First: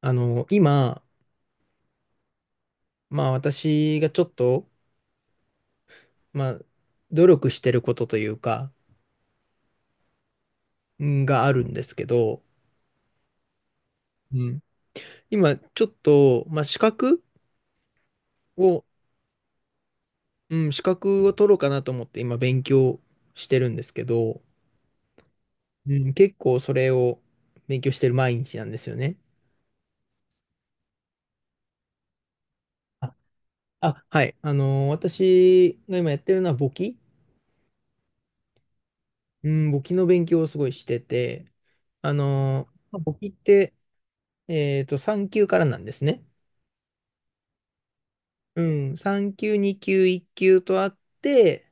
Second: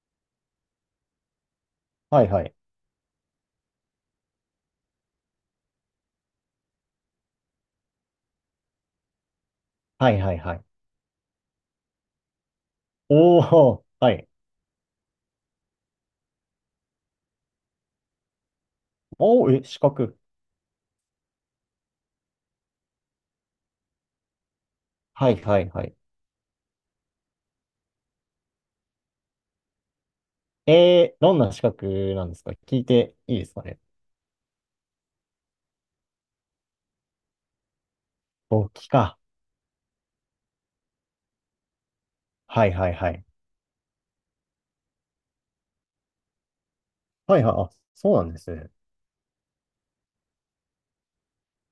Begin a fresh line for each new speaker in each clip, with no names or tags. あの、今、
はいはい。
まあ私がちょっと、まあ、努力してることというか、
はいはいはい。
があるんですけど、
おー、はい。
うん、今ちょっと、まあ資格を、
おー、え、資格。
うん、資格を取ろうかなと思って今勉強してるんですけど、
はいはいはい。
うん、結構それを勉強してる毎日なんですよね。
えー、どんな資格なんですか聞い
あ、
ていいですかね？
あはい。あの、私が今やってるのは簿記。
簿記か。
うん、簿記の勉強をすごいしてて、
はいはい
まあ
は
簿
い。
記って、3級からなんですね。
はいはい、あ、そうなんです
う
ね。
ん、3級、2級、1級とあって、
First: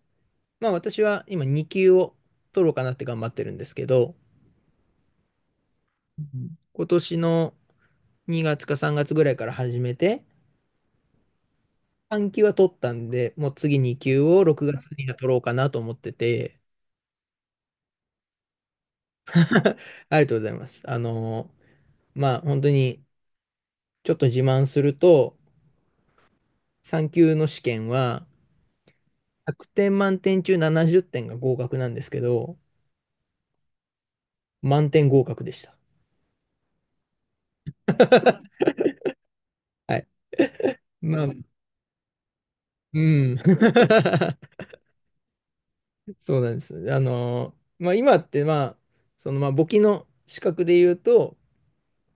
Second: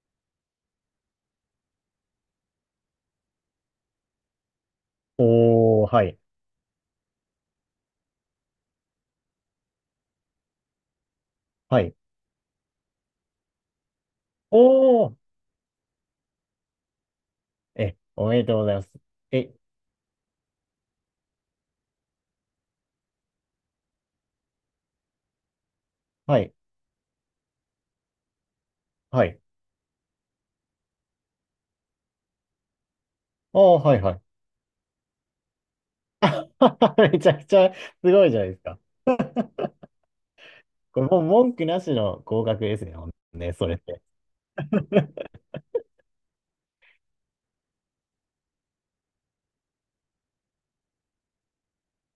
まあ私は今2級を取ろうかなって頑張ってるんですけど、
おー、はい。
うん、今年の2月か3月ぐらいから始めて、
はい。
3級は取ったんで、もう次2級を6月に
お
は
ー、
取ろうかなと思ってて、
え、おめでとうございます。え、
ありがとうございます。まあ本当にちょっと自慢すると、
はい、
3級の試験は
はい。
100点満点中70点が合格なんですけど、
おー、はいはい。
満点合格でした。
めちゃくちゃすごいじゃない ですか。
はい。
これもう
まあ、
文句なしの合格ですね、
う
ほん
ん。
とね、それって。
そうなんです。まあ、今って、簿記の資格で言うと、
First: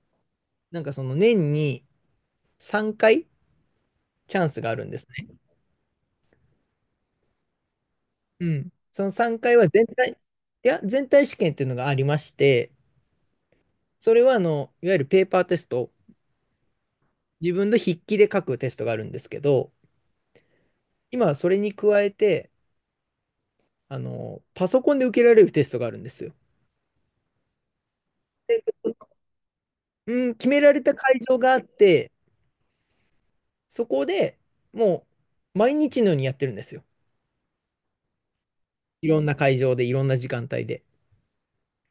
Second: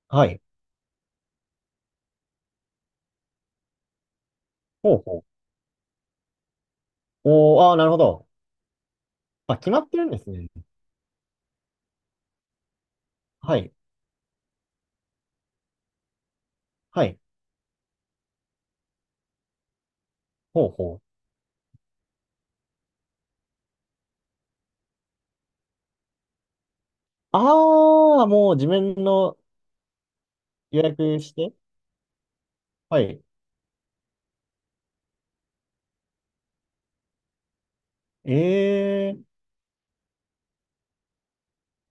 はい。
なんかその年に3回チャンスがあるん
ほ
で
う
す
ほ
ね。
う。おー、あー、なるほど。
うん。その3回
あ、
は
決まってるんですね。
いや、全体試験っていうのがありまして、
はい。
それは、いわゆるペーパーテスト、
はい。
自分の筆記で書くテストがあるんですけど、
ほうほう。
今はそれに加えて、パソコンで受けられるテストがあるんですよ。
ああ、もう自
で
分の
うん、決められ
予
た会
約し
場が
て。
あって、
はい。
そこでもう毎日のようにやってるんですよ。
え
い
え
ろ
ー、
んな会場で、いろんな時間帯で。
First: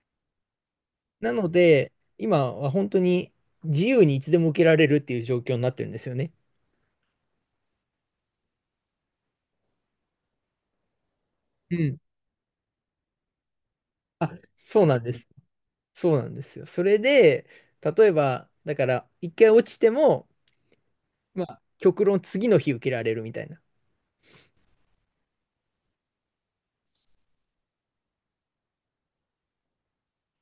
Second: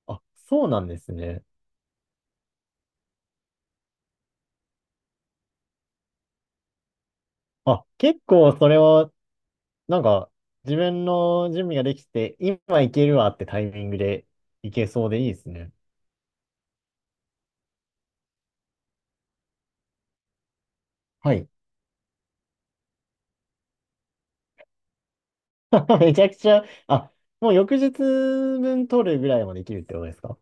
あ、そうなんです
な
ね。
ので、今は本当に自由にいつでも受けられるっていう状況になってるんですよね。
あ、結構それは、なんか、自分の準
う
備がで
ん。
きて、今行けるわってタイミングで
あ、
行
そ
け
うなん
そう
で
でい
す。
いですね。
そうなんですよ。それで、例えば、だから、一回落ちても、
は
ま
い。
あ、極論次の日受けられるみたいな。
めちゃくちゃ、あ、もう翌日分取るぐらいまでできるってことですか？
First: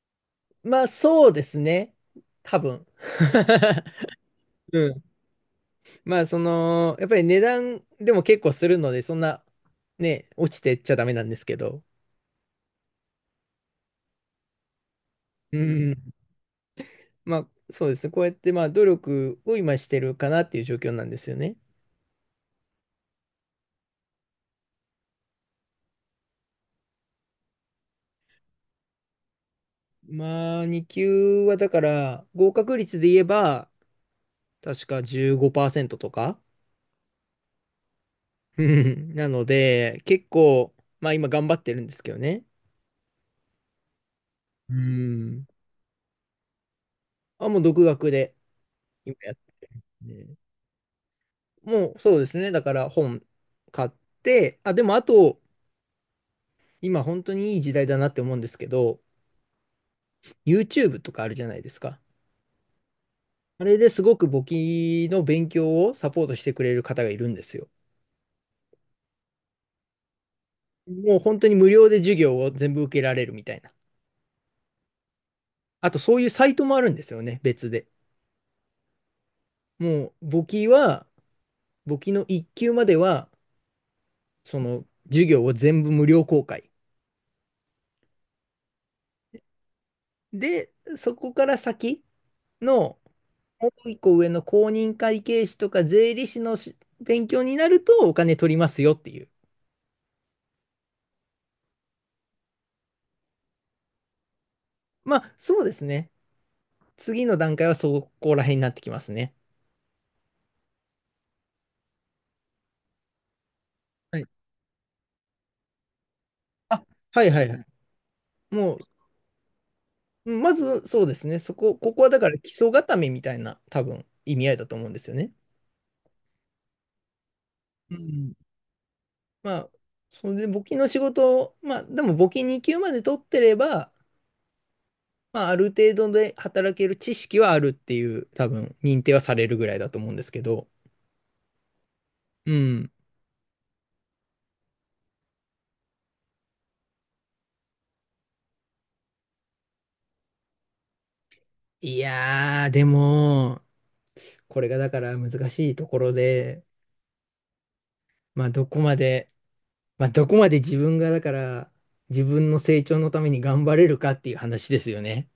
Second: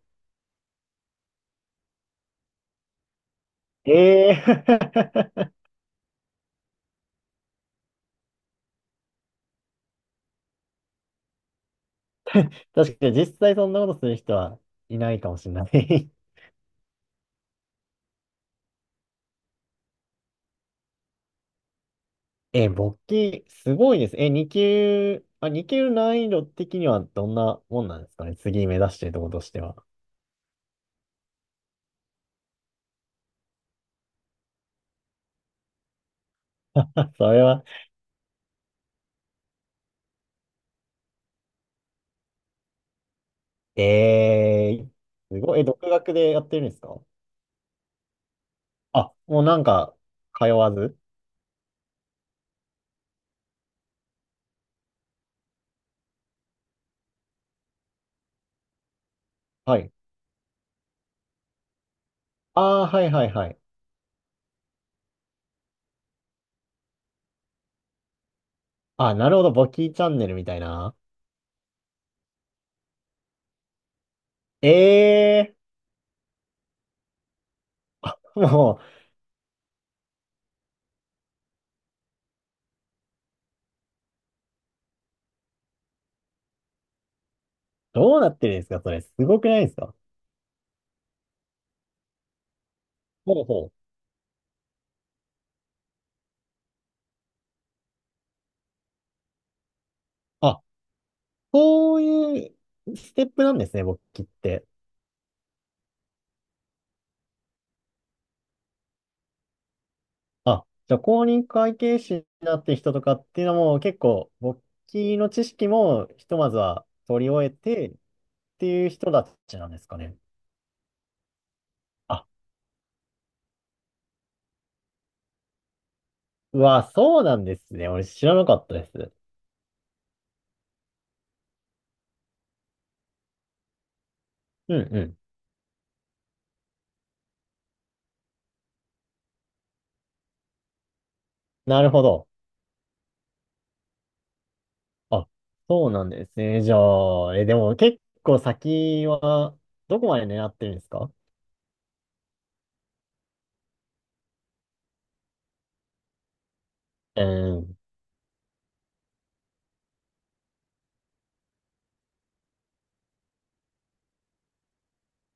そうですね。多分。
ええ
うん。
ー。
まあ、その、やっぱり値段でも結構するので、そんな、ね、落ちてっちゃダメなんですけど。
確かに実際そんなことする人はいないかもしれ
う
な
ん。
い。
まあ、そうですね。こうやって、まあ、努力を今してるかなっていう状況なんですよね。
え、簿記、すごいです。え、2級、あ、2級難易度的にはどんなもんなんですかね。次目指してるところとしては。
まあ、2級はだから、合格率で言えば、確か15%とか。
それは、
うん、なので、結構、まあ今頑張ってるんですけどね。う
えー、す
ん。
ごい。え、独学でやってるんですか？
あ、もう独学で
あ、
今やっ
も
て
うなんか、
て。
通わず。
もうそうですね。だから本買って、でもあと、今本当にいい時代だなって思うんですけど、
はい。
YouTube とかあるじゃないですか。
ああ、はいはいはい。
あれですごく簿記の勉強をサポートしてくれる方がいるんですよ。
あ、なるほど。簿記チャンネルみたいな。
もう本当に無料で授業を全部受けられるみたいな。
ええ
あとそういうサイトもあるんですよね、別で。
ー。もう、
もう簿記は、簿記の一級までは、その授業を全部無料公開。
どうなってるんですかそれ。すごくないですか？
で、そこから先の、
ほうほ
も
う。
う一個上の公認会計士とか税理士のし勉強になるとお金取りますよっていう。
あ、そういうステップなんですね、簿記って。
まあそうですね。次の段階はそこら辺になってきますね。
あ、じゃあ公認会計士になってる人とかっていうのも結
はい、
構簿記の知識もひとまず
あ、
は
は
取り
いは
終
い
え
はい。
てって
も
いう人たちなんですかね。
まずそうですね、ここはだ
あ、
から基礎固めみたいな多分意味合いだと思うんですよね。
うわ、そうなんですね。
う
俺知
ん。
らなかったです。
まあ、それで募金の仕事を、でも募金2級まで取ってれば、
うんうん。
まあ、ある程度で働ける知識はあるっていう、多分認定はされるぐらいだと思うんですけど、
なるほど。
うん。
あ、そうなんですね。じゃあ、え、でも結構先はどこまで狙ってるんですか？
いやー、でも、これがだから難しいところで、
うん。
まあ、どこまで、まあ、どこまで自分がだから、自分の成長のために頑張れるかっていう話ですよね。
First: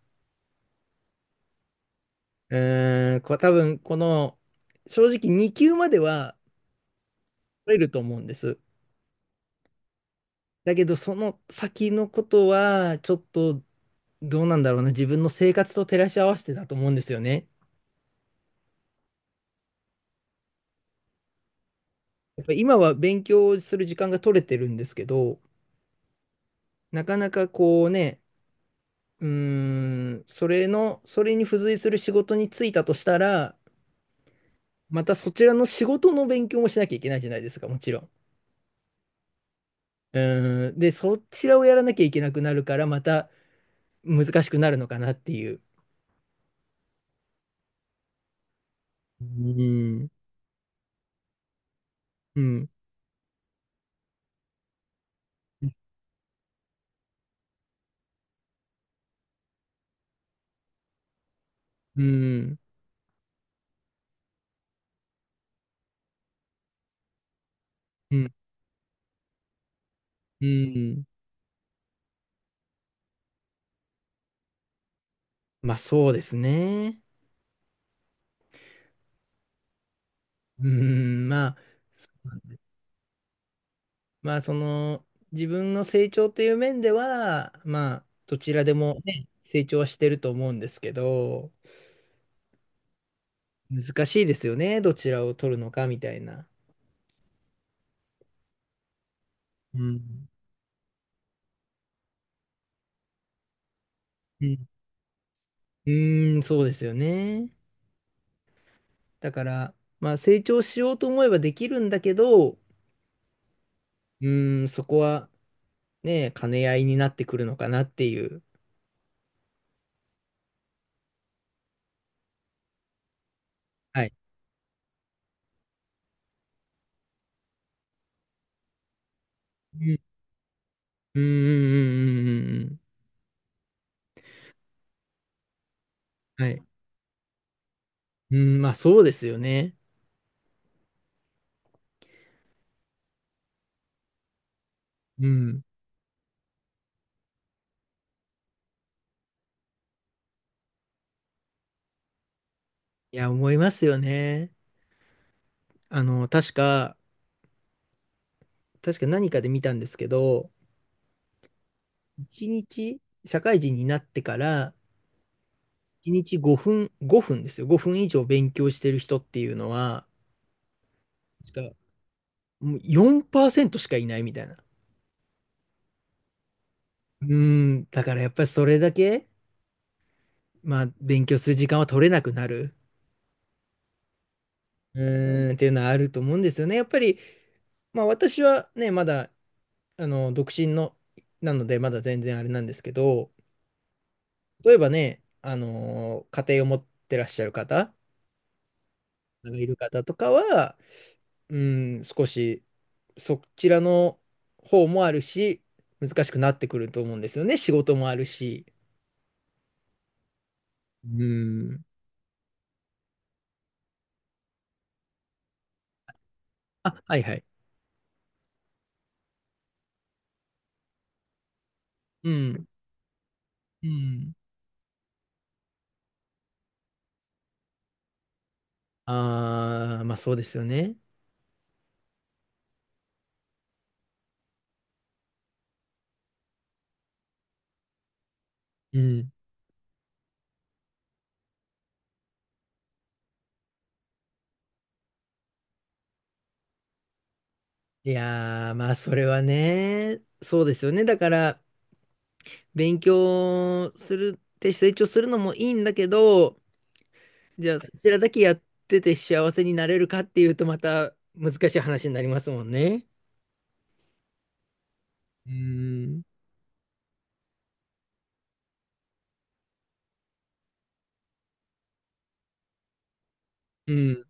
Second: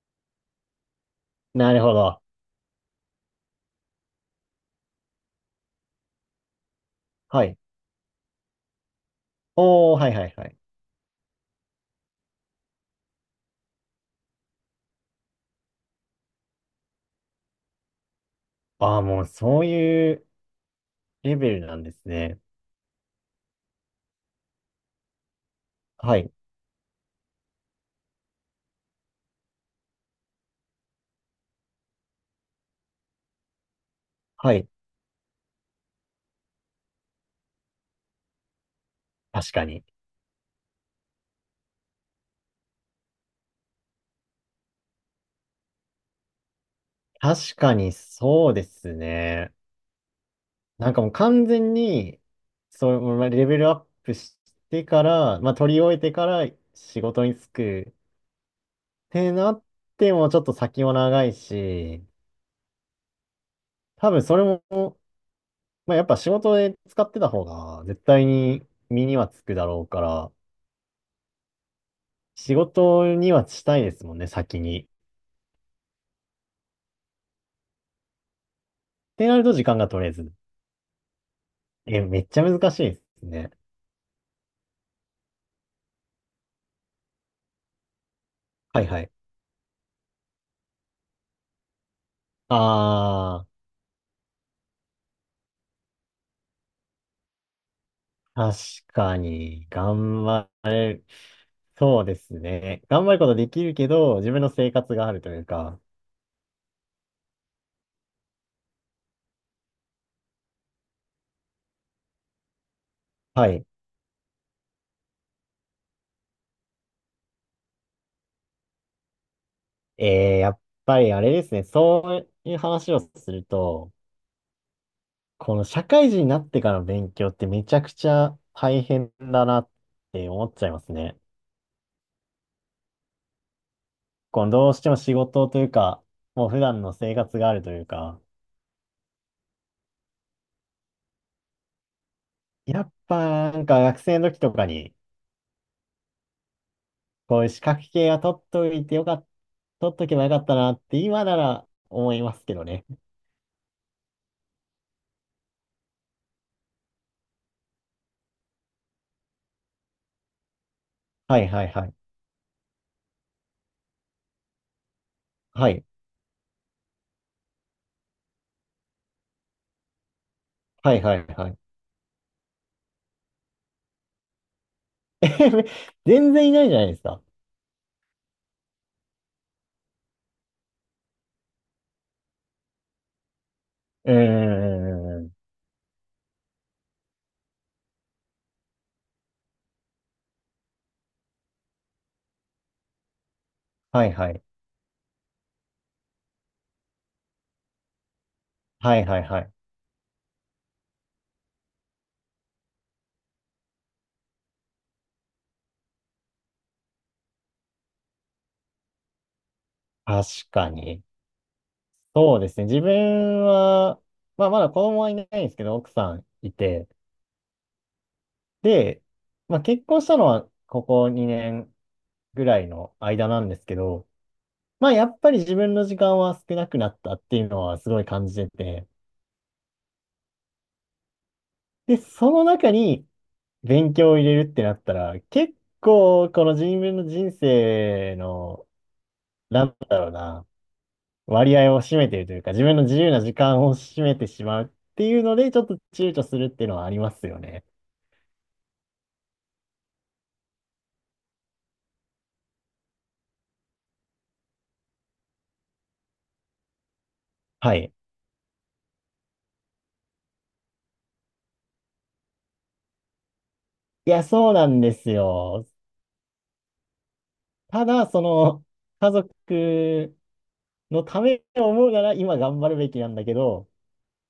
なるほど。
うーん、こう多分この正直2級までは
はい。
取れると思うんです。
おー、はいはいはい。
だけどその先のことはちょっとどうなんだろうな、自分の生活と照らし合わせてだと思うんですよね。
ああ、もうそういうレベルなんですね。
やっぱ今は勉強する時間が取れてるんですけど、
はい。
なかなかこうねうーそれのそれに付随する仕事に就いたとしたら、
はい。
またそちらの仕事の勉強もしなきゃいけないじゃないですか、もちろん。
確かに。
うーん、でそちらをやらなきゃいけなくなるから、また難しくなるのかなっていう。
確かにそうです
う
ね。
ん、
なんかもう完全に、
うん、
そう、まあレベルアップしてから、まあ
うん、
取り終えてから仕事に就くってなってもちょっと先も長いし、多分それも、まあやっぱ仕事で使ってた方が絶
う
対
ん、
に身にはつくだろうから、
うん。
仕事にはしたいですもんね、先に。っ
まあそうですね。
てなると時間が取れず。
うん、
え、
そ
めっちゃ難しいですね。
まあ、その自分の成長という面では、まあどちらで
はい
も
はい。
ね、成長はしてると思うんですけど、
あー。
難しいですよね、どちらを取るのかみたいな。
確かに、
う
頑
ん、
張れる、そうですね。頑張ることできるけど、自分
う
の
ん、
生活があるというか、
そうですよね。だから、まあ成長しようと思えばできるんだけど、う
はい。
ーん、そこはねえ、兼ね合いになってくるのかなっていう。
えー、やっぱりあれですね、そういう話をすると、
はい。
この社会人になってからの勉強ってめちゃくちゃ大変だなっ
うん、
て思っちゃいますね。
うん、うん、うん、うん、うん、うん。
このどうしても仕事というか、も
は
う普
い。
段の生活があるというか、
うん、まあそうですよね。
やっぱなんか学生の時とかに、
うん。
こういう資格系は取っといてよかった、取っとけばよかったなって今なら思いますけどね。
いや、思いますよね。あの、確か、確か何かで見たんですけど、
はいはいはい。
一日、社会人になってから、
はい。
一日5分、5分ですよ。5分以上勉強してる人っていうのは、
はいはいはい。
確か、もう4%しかいないみたいな。
全然いないじゃないですか。
うん、だからやっぱりそれだけ、まあ、勉強する時間は取れなくなる。
うー
う
ん。
ーん、っていうのはあると思うんですよね。やっぱり、まあ私はね、まだ、独身の、なので、まだ全然あれなんですけど、
はいはい。
例えばね、家庭を持ってらっしゃる方
はいはいはい。
がいる方とかは、うん、少し、そちらの方もあるし、難しくなってくると思うんですよね。仕事もあるし。
確かに。
うん。
そうですね。自分は、まあまだ子供はいないんですけど、奥さんいて。
あ、はいはい。
で、まあ結婚したのはここ2年
う
ぐら
ん。
いの間なんですけ
う
ど、
ん。
まあやっぱり自分の時間は少なくなったっていうのはすごい感じてて、
ああ、まあそうですよね。
で、その中に勉強を入れるってなったら、結構この自分の人生の、
うん。
なんだろうな、割合を占めているというか、自分の自由な時間を占めてしまうっていうので、ちょっと躊躇するっていうのはありますよね。
いやー、まあ、それはね、そうですよね。だから、勉強するって成長するのもいいんだけど、じ
は
ゃあ、
い。
そちらだけやってて幸せになれるかっていうと、また難しい話になりますもんね。
いや、そうなんです
う
よ。
ーん。
ただ、その、家族のためを思うなら今頑張るべきなんだけど、
うん。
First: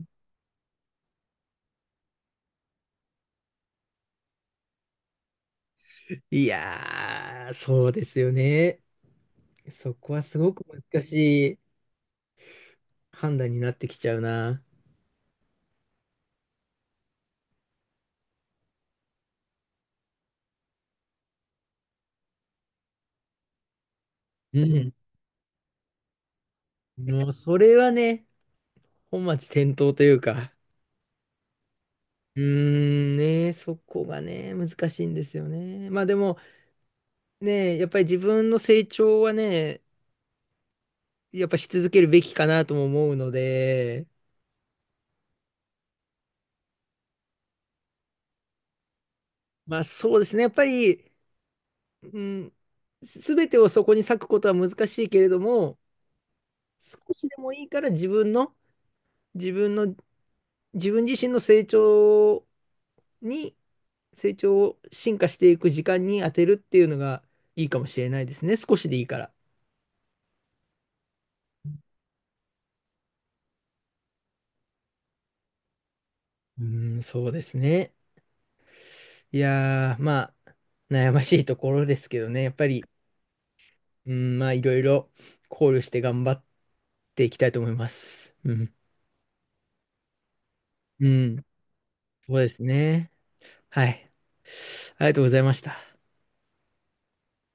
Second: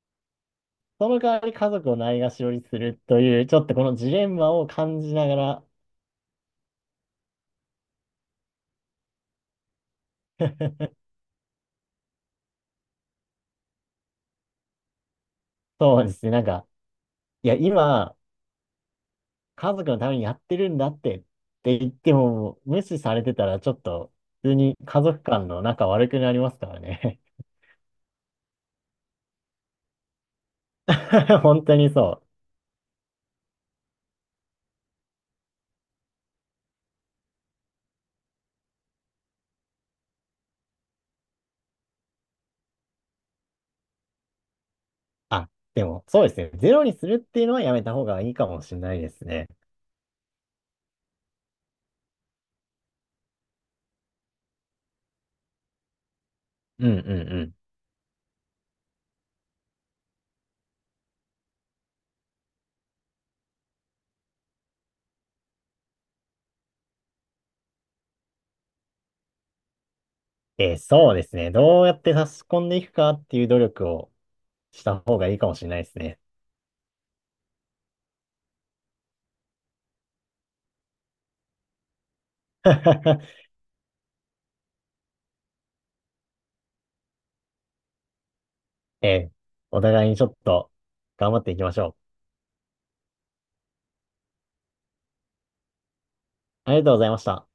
その代わり家族をないがしろにするという、ちょっとこのジレンマを感じながら、
いやー、そうですよね。そこはすごく 難しい判断になってきちゃうな。
そうですね。なんか、いや、今、家族のためにやってるんだってって言っても、無視されてたらちょっと、普通
う
に
ん。
家族間の仲悪くなりますからね。
もう、それはね、本末転倒というか。
本当にそう。
うーん、ね、そこがね、難しいんですよね。まあでもね、やっぱり自分の成長はね、やっぱし続けるべきかなとも思うので、
あ、でも、そうですね。ゼロにするっていうのはやめた方がいいかもしれないですね。
まあそうですね、やっぱり、うん、すべてをそこに割くことは難しいけれども、
うんうん
少しで
う
も
ん。
いいから自分の、自分自身の成長に、成長を進化していく時間に当てるっていうのがいいかもしれないですね、少しでいいから。
えーそうですね。どうやって差し込んでいくかっていう努力をした方がいいかもしれないですね。
うーん、そうですね。いやー、まあ、悩ましいところですけどね、やっぱり、うん、まあ、いろいろ考慮して頑張っていきたいと思います。うん。
えー、お互いにちょっと
う
頑張っ
ん。
ていきましょ
そうですね。はい。ありがとうございました。
う。ありがとうございました。